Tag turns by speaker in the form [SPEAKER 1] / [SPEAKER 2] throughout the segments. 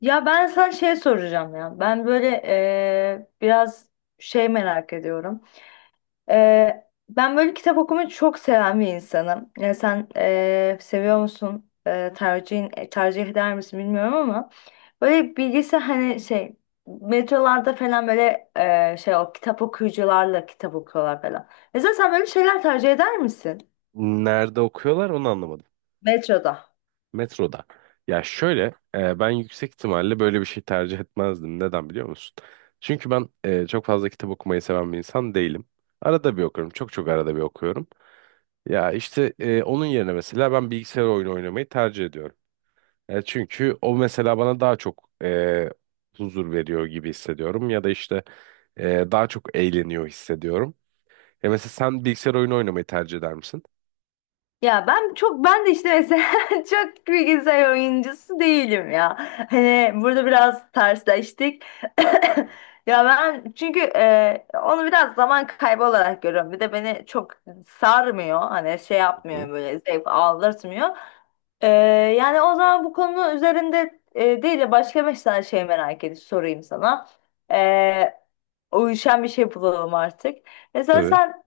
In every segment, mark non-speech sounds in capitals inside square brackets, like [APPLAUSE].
[SPEAKER 1] Ya ben sana şey soracağım ya. Ben böyle biraz şey merak ediyorum. Ben böyle kitap okumayı çok seven bir insanım. Yani sen seviyor musun? Tercihin, tercih eder misin bilmiyorum ama böyle bilgisi hani şey metrolarda falan böyle şey o kitap okuyucularla kitap okuyorlar falan. Mesela sen böyle şeyler tercih eder misin?
[SPEAKER 2] Nerede okuyorlar onu anlamadım.
[SPEAKER 1] Metroda.
[SPEAKER 2] Metroda. Ya şöyle ben yüksek ihtimalle böyle bir şey tercih etmezdim. Neden biliyor musun? Çünkü ben çok fazla kitap okumayı seven bir insan değilim. Arada bir okuyorum. Çok çok arada bir okuyorum. Ya işte onun yerine mesela ben bilgisayar oyunu oynamayı tercih ediyorum. Çünkü o mesela bana daha çok huzur veriyor gibi hissediyorum. Ya da işte daha çok eğleniyor hissediyorum. Mesela sen bilgisayar oyunu oynamayı tercih eder misin?
[SPEAKER 1] Ya ben çok ben de işte mesela [LAUGHS] çok bilgisayar oyuncusu değilim ya. Hani burada biraz tersleştik. [LAUGHS]
[SPEAKER 2] Hı
[SPEAKER 1] [COUGHS]
[SPEAKER 2] hı.
[SPEAKER 1] Ya ben çünkü onu biraz zaman kaybı olarak görüyorum. Bir de beni çok sarmıyor. Hani şey
[SPEAKER 2] Hı hı.
[SPEAKER 1] yapmıyor böyle zevk aldırtmıyor. E, yani o zaman bu konu üzerinde değil de başka beş tane şey merak edip sorayım sana. E, uyuşan bir şey bulalım artık. Mesela
[SPEAKER 2] Tabii.
[SPEAKER 1] sen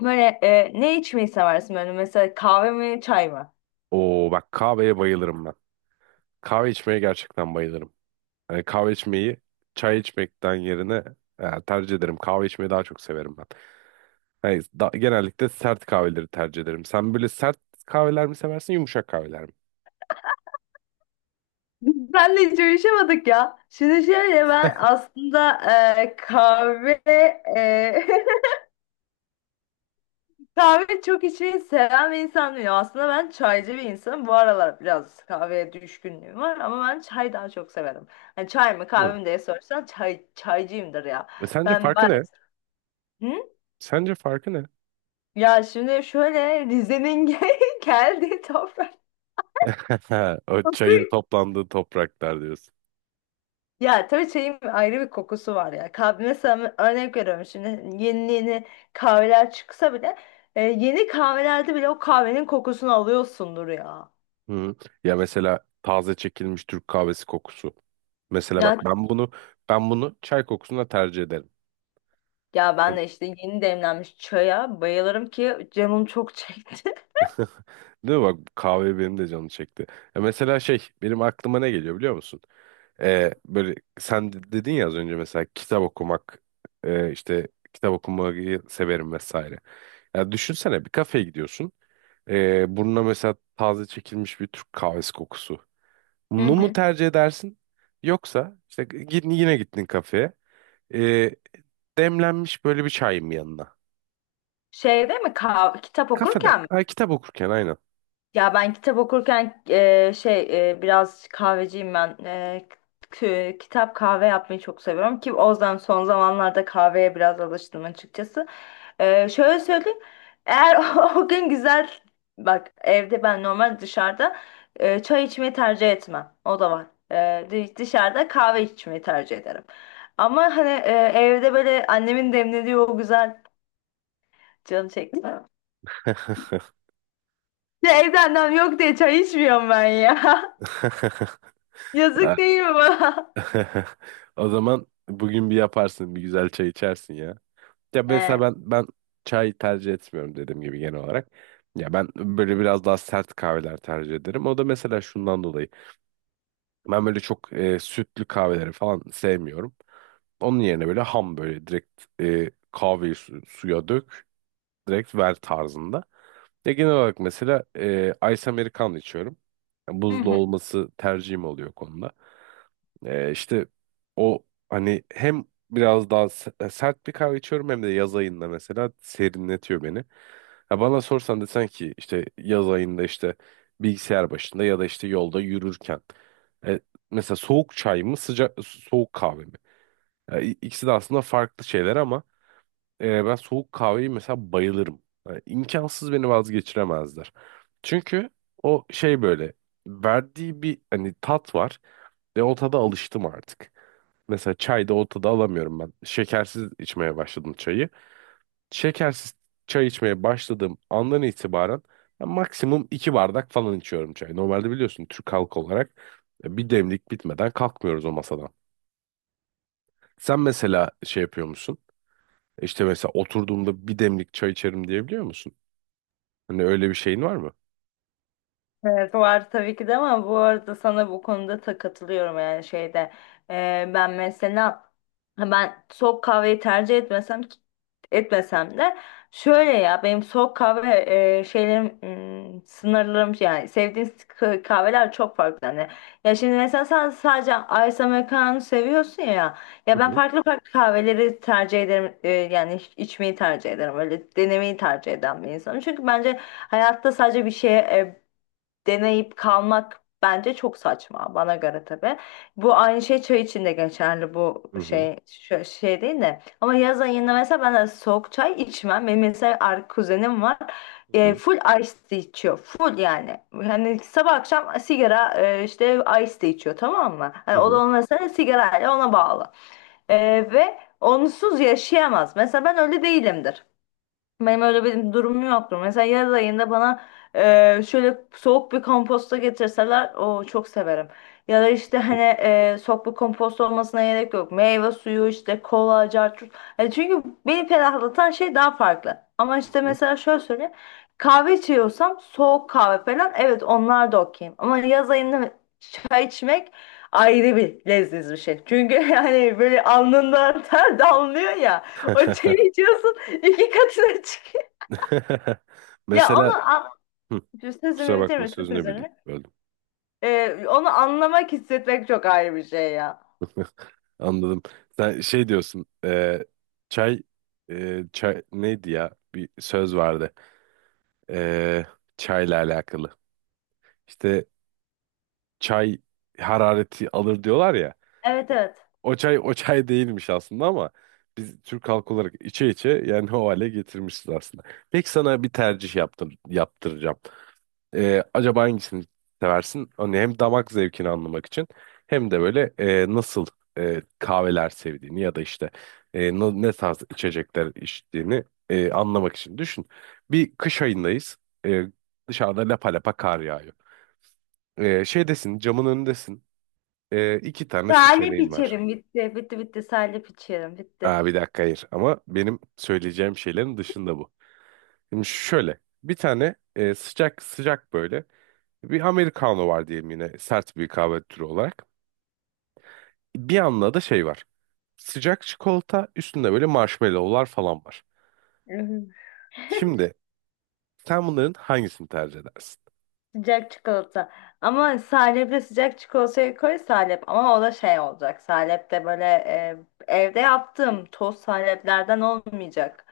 [SPEAKER 1] böyle ne içmeyi seversin böyle mesela kahve mi çay mı?
[SPEAKER 2] Oo bak
[SPEAKER 1] [LAUGHS]
[SPEAKER 2] kahveye bayılırım ben. Kahve içmeye gerçekten bayılırım. Yani kahve içmeyi çay içmekten yerine tercih ederim. Kahve içmeyi daha çok severim ben. Yani genellikle sert kahveleri tercih ederim. Sen böyle sert kahveler mi seversin, yumuşak kahveler mi?
[SPEAKER 1] Biz Senle hiç uyuşamadık ya. Şimdi şöyle ben aslında e, kahve e, [LAUGHS] kahve çok içmeyi seven bir insan değilim. Aslında ben
[SPEAKER 2] Hı
[SPEAKER 1] çaycı bir insanım. Bu aralar biraz kahveye düşkünlüğüm var ama ben çay daha çok severim. Hani çay mı
[SPEAKER 2] hı. Hı.
[SPEAKER 1] kahve mi diye sorsan çay, çaycıyımdır ya.
[SPEAKER 2] Sence
[SPEAKER 1] Ben ba-
[SPEAKER 2] farkı ne?
[SPEAKER 1] Hı?
[SPEAKER 2] Sence farkı ne?
[SPEAKER 1] Ya şimdi şöyle Rize'nin [LAUGHS] gel- geldiği toprak
[SPEAKER 2] [LAUGHS] O
[SPEAKER 1] koku.
[SPEAKER 2] çayın toplandığı topraklar diyorsun.
[SPEAKER 1] Ya tabii çayın ayrı bir kokusu var ya. Kahve mesela örnek veriyorum şimdi yeni yeni kahveler çıksa bile yeni kahvelerde bile o kahvenin kokusunu alıyorsundur ya.
[SPEAKER 2] Hı. Ya mesela taze çekilmiş Türk kahvesi kokusu. Mesela
[SPEAKER 1] Ya,
[SPEAKER 2] bak ben bunu ben bunu çay kokusuna tercih ederim.
[SPEAKER 1] ya ben de işte yeni demlenmiş çaya bayılırım ki canım çok çekti.
[SPEAKER 2] Değil mi? Bak kahve benim de canım çekti. Ya mesela şey benim aklıma ne geliyor biliyor musun? Böyle sen dedin ya az önce mesela kitap okumak işte kitap okumayı severim vesaire. Ya düşünsene bir kafeye gidiyorsun. Burnuna mesela taze çekilmiş bir Türk kahvesi kokusu.
[SPEAKER 1] [LAUGHS] Hı
[SPEAKER 2] Bunu mu
[SPEAKER 1] hı.
[SPEAKER 2] tercih edersin? Yoksa işte git, yine gittin kafeye. Ee, Demlenmiş böyle bir çay mı yanına.
[SPEAKER 1] Şeyde mi kitap
[SPEAKER 2] Kafede.
[SPEAKER 1] okurken mi?
[SPEAKER 2] Ha, kitap okurken aynen.
[SPEAKER 1] Ya ben kitap okurken biraz kahveciyim ben. Kitap kahve yapmayı çok seviyorum ki o yüzden son zamanlarda kahveye biraz alıştım açıkçası. Şöyle söyleyeyim. Eğer [LAUGHS] o gün güzel bak evde ben normal dışarıda çay içmeyi tercih etmem. O da var. Dışarıda kahve içmeyi tercih ederim. Ama hani evde böyle annemin demlediği o güzel canım çekti. [LAUGHS] Ya evde annem yok diye çay içmiyorum ben ya. [LAUGHS] Yazık değil mi bana? [LAUGHS]
[SPEAKER 2] [LAUGHS] O zaman bugün bir yaparsın, bir güzel çay içersin ya. Ya mesela
[SPEAKER 1] Evet.
[SPEAKER 2] ben çay tercih etmiyorum dediğim gibi genel olarak. Ya ben böyle biraz daha sert kahveler tercih ederim. O da mesela şundan dolayı. Ben böyle çok sütlü kahveleri falan sevmiyorum. Onun yerine böyle ham böyle direkt kahveyi suya dök, direkt ver tarzında. Ya genel olarak mesela Ice Americano içiyorum.
[SPEAKER 1] Hı
[SPEAKER 2] Buzlu
[SPEAKER 1] hı.
[SPEAKER 2] olması tercihim oluyor konuda. İşte o hani hem biraz daha sert bir kahve içiyorum hem de yaz ayında mesela serinletiyor beni. Ha bana sorsan desen ki işte yaz ayında işte bilgisayar başında ya da işte yolda yürürken e, mesela soğuk çay mı sıcak soğuk kahve mi? Ya, İkisi de aslında farklı şeyler ama ben soğuk kahveyi mesela bayılırım. Yani imkansız beni vazgeçiremezler. Çünkü o şey böyle verdiği bir hani tat var ve o tada alıştım artık. Mesela çay da ortada alamıyorum ben. Şekersiz içmeye başladım çayı. Şekersiz çay içmeye başladığım andan itibaren ben maksimum 2 bardak falan içiyorum çay. Normalde biliyorsun Türk halkı olarak bir demlik bitmeden kalkmıyoruz o masadan. Sen mesela şey yapıyor musun? İşte mesela oturduğumda bir demlik çay içerim diyebiliyor musun? Hani öyle bir şeyin var mı?
[SPEAKER 1] Evet, var tabii ki de ama bu arada sana bu konuda da katılıyorum yani şeyde. Ben mesela ben soğuk kahveyi tercih etmesem de şöyle ya benim soğuk kahve e, şeylerim sınırlarım yani sevdiğim kahveler çok farklı hani, ya şimdi mesela sen sadece Ice Americano seviyorsun ya, ya
[SPEAKER 2] Hı
[SPEAKER 1] ben
[SPEAKER 2] hı
[SPEAKER 1] farklı farklı kahveleri tercih ederim içmeyi tercih ederim öyle denemeyi tercih eden bir insanım çünkü bence hayatta sadece bir şeye deneyip kalmak bence çok saçma bana göre tabii. Bu aynı şey çay için de geçerli bu
[SPEAKER 2] hı hı
[SPEAKER 1] şey değil de. Ama yaz ayında mesela ben de soğuk çay içmem. Benim mesela kuzenim var.
[SPEAKER 2] hı
[SPEAKER 1] Full ice tea içiyor. Full yani. Hani sabah akşam sigara işte ice tea içiyor tamam mı? Hani
[SPEAKER 2] hı
[SPEAKER 1] o da
[SPEAKER 2] hı
[SPEAKER 1] onun mesela sigarayla ona bağlı. E, ve onsuz yaşayamaz. Mesela ben öyle değilimdir. Benim öyle bir durumum yoktur. Mesela yaz ayında bana şöyle soğuk bir komposta getirseler o çok severim. Ya da işte
[SPEAKER 2] hı.
[SPEAKER 1] hani soğuk bir kompost olmasına gerek yok. Meyve suyu işte kola, carçurt. Yani çünkü beni ferahlatan şey daha farklı. Ama
[SPEAKER 2] Hı
[SPEAKER 1] işte
[SPEAKER 2] hı.
[SPEAKER 1] mesela şöyle söyleyeyim. Kahve içiyorsam soğuk kahve falan evet onlar da okeyim. Ama yaz ayında çay içmek ayrı bir leziz bir şey. Çünkü [LAUGHS] yani böyle alnından [LAUGHS] ter damlıyor ya. O çayı içiyorsun. [LAUGHS] İki katına çıkıyor.
[SPEAKER 2] [LAUGHS]
[SPEAKER 1] Ya onu
[SPEAKER 2] Mesela
[SPEAKER 1] an...
[SPEAKER 2] Hı, kusura
[SPEAKER 1] sözümü
[SPEAKER 2] bakma
[SPEAKER 1] bitirme çok özür
[SPEAKER 2] sözünü
[SPEAKER 1] dilerim.
[SPEAKER 2] böldüm.
[SPEAKER 1] Onu anlamak hissetmek çok ayrı bir şey ya.
[SPEAKER 2] [LAUGHS] Anladım. Sen şey diyorsun. Çay çay neydi ya? Bir söz vardı. E, Çayla alakalı. İşte çay harareti alır diyorlar ya.
[SPEAKER 1] Evet,
[SPEAKER 2] O
[SPEAKER 1] evet.
[SPEAKER 2] o çay o çay değilmiş aslında ama biz Türk halkı olarak içe içe yani o hale getirmişiz aslında. Peki sana bir tercih yaptıracağım. Acaba hangisini seversin? Hani hem damak zevkini anlamak için hem de böyle nasıl kahveler sevdiğini ya da işte ne tarz içecekler içtiğini anlamak için düşün. Bir kış ayındayız. E, Dışarıda lapa lapa kar yağıyor. Şeydesin, camın önündesin. İki tane
[SPEAKER 1] Salep
[SPEAKER 2] seçeneğim var.
[SPEAKER 1] içerim bitti. Bitti, bitti, salep içerim bitti.
[SPEAKER 2] Aa, bir dakika hayır ama benim söyleyeceğim şeylerin dışında bu. Şimdi şöyle bir tane sıcak sıcak böyle bir Americano var diyeyim yine sert bir kahve türü olarak. Bir yanda da şey var. Sıcak çikolata üstünde böyle marshmallowlar falan var.
[SPEAKER 1] Hı hı.
[SPEAKER 2] Şimdi sen bunların hangisini tercih edersin?
[SPEAKER 1] Sıcak çikolata. Ama salepli sıcak çikolatayı koy salep. Ama o da şey olacak. Salep de böyle evde yaptığım toz saleplerden olmayacak.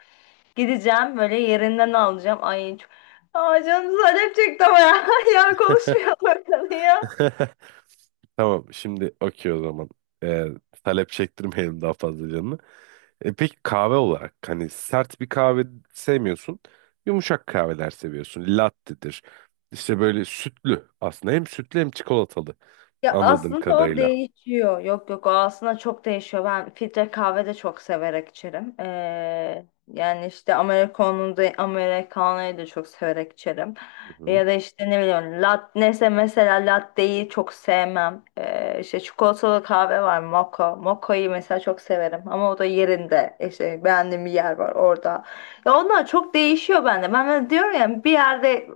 [SPEAKER 1] Gideceğim böyle yerinden alacağım. Ay çok... Aa, canım salep çekti ama ya. [LAUGHS] Ya konuşmayalım böyle ya.
[SPEAKER 2] [LAUGHS] Tamam şimdi okey o zaman. Ee, Talep çektirmeyelim daha fazla canını. Peki kahve olarak hani sert bir kahve sevmiyorsun. Yumuşak kahveler seviyorsun. Latte'dir. İşte böyle sütlü aslında hem sütlü hem çikolatalı
[SPEAKER 1] Ya
[SPEAKER 2] anladığım
[SPEAKER 1] aslında o
[SPEAKER 2] kadarıyla.
[SPEAKER 1] değişiyor. Yok, yok, o aslında çok değişiyor. Ben filtre kahve de çok severek içerim. Yani işte Amerikan'ı da Amerikanayı da çok severek içerim.
[SPEAKER 2] Hı
[SPEAKER 1] Ya da işte ne bileyim lat neyse mesela latteyi çok sevmem. İşte çikolatalı kahve var mocha. Mocha'yı mesela çok severim ama o da
[SPEAKER 2] hı.
[SPEAKER 1] yerinde. İşte beğendiğim bir yer var orada. Ya onlar çok değişiyor bende. Ben diyorum ya bir yerde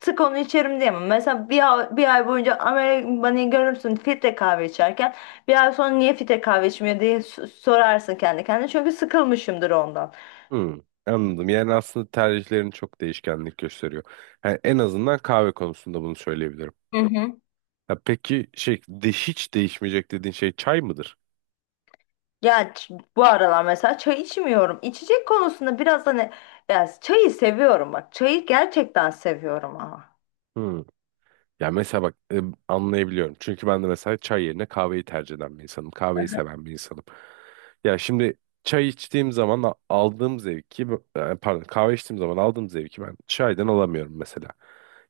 [SPEAKER 1] sık onu içerim diyemem. Mesela bir ay, bir ay boyunca Amerikan Bunny'i görürsün filtre kahve içerken. Bir ay sonra niye filtre kahve içmiyor diye sorarsın kendi kendine. Çünkü sıkılmışımdır ondan.
[SPEAKER 2] Hmm, anladım. Yani aslında tercihlerin çok değişkenlik gösteriyor. Yani en azından kahve konusunda bunu söyleyebilirim.
[SPEAKER 1] Hı hı.
[SPEAKER 2] Ya peki şey de hiç değişmeyecek dediğin şey çay mıdır?
[SPEAKER 1] Bu aralar mesela çay içmiyorum. İçecek konusunda biraz hani, ya çayı seviyorum bak. Çayı gerçekten seviyorum ama.
[SPEAKER 2] Hmm. Ya mesela bak anlayabiliyorum. Çünkü ben de mesela çay yerine kahveyi tercih eden bir insanım. Kahveyi seven bir insanım. Ya şimdi çay içtiğim zaman aldığım zevki, pardon kahve içtiğim zaman aldığım zevki ben çaydan alamıyorum mesela.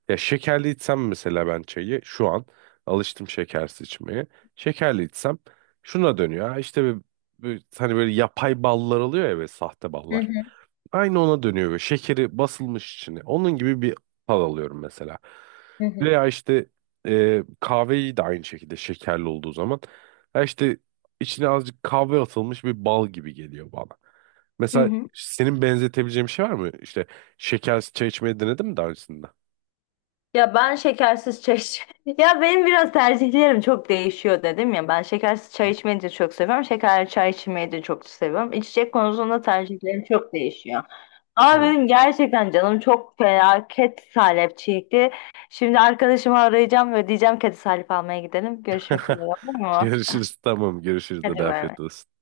[SPEAKER 2] Ya şekerli içsem mesela ben çayı şu an alıştım şekersiz içmeye. Şekerli içsem şuna dönüyor. Ha işte hani böyle yapay ballar oluyor ya böyle sahte
[SPEAKER 1] Hı
[SPEAKER 2] ballar.
[SPEAKER 1] hı.
[SPEAKER 2] Aynı ona dönüyor. Şekeri basılmış içine. Onun gibi bir hal alıyorum mesela.
[SPEAKER 1] Hı hı.
[SPEAKER 2] Veya işte kahveyi de aynı şekilde şekerli olduğu zaman. Ha işte içine azıcık kahve atılmış bir bal gibi geliyor bana.
[SPEAKER 1] Hı
[SPEAKER 2] Mesela
[SPEAKER 1] hı.
[SPEAKER 2] senin benzetebileceğin bir şey var mı? İşte şekersiz çay içmeyi denedin mi daha öncesinde?
[SPEAKER 1] Ya ben şekersiz çay [LAUGHS] ya benim biraz tercihlerim çok değişiyor dedim ya. Ben şekersiz çay içmeyi de çok seviyorum. Şekerli çay içmeyi de çok seviyorum. İçecek konusunda tercihlerim çok değişiyor. Ama
[SPEAKER 2] Hı.
[SPEAKER 1] benim gerçekten canım çok felaket salep çekti. Şimdi arkadaşımı arayacağım ve diyeceğim ki hadi salep almaya gidelim. Görüşmek üzere olur
[SPEAKER 2] [LAUGHS]
[SPEAKER 1] mu?
[SPEAKER 2] Görüşürüz. Tamam görüşürüz.
[SPEAKER 1] Hadi
[SPEAKER 2] De
[SPEAKER 1] bay
[SPEAKER 2] afiyet
[SPEAKER 1] bay.
[SPEAKER 2] olsun.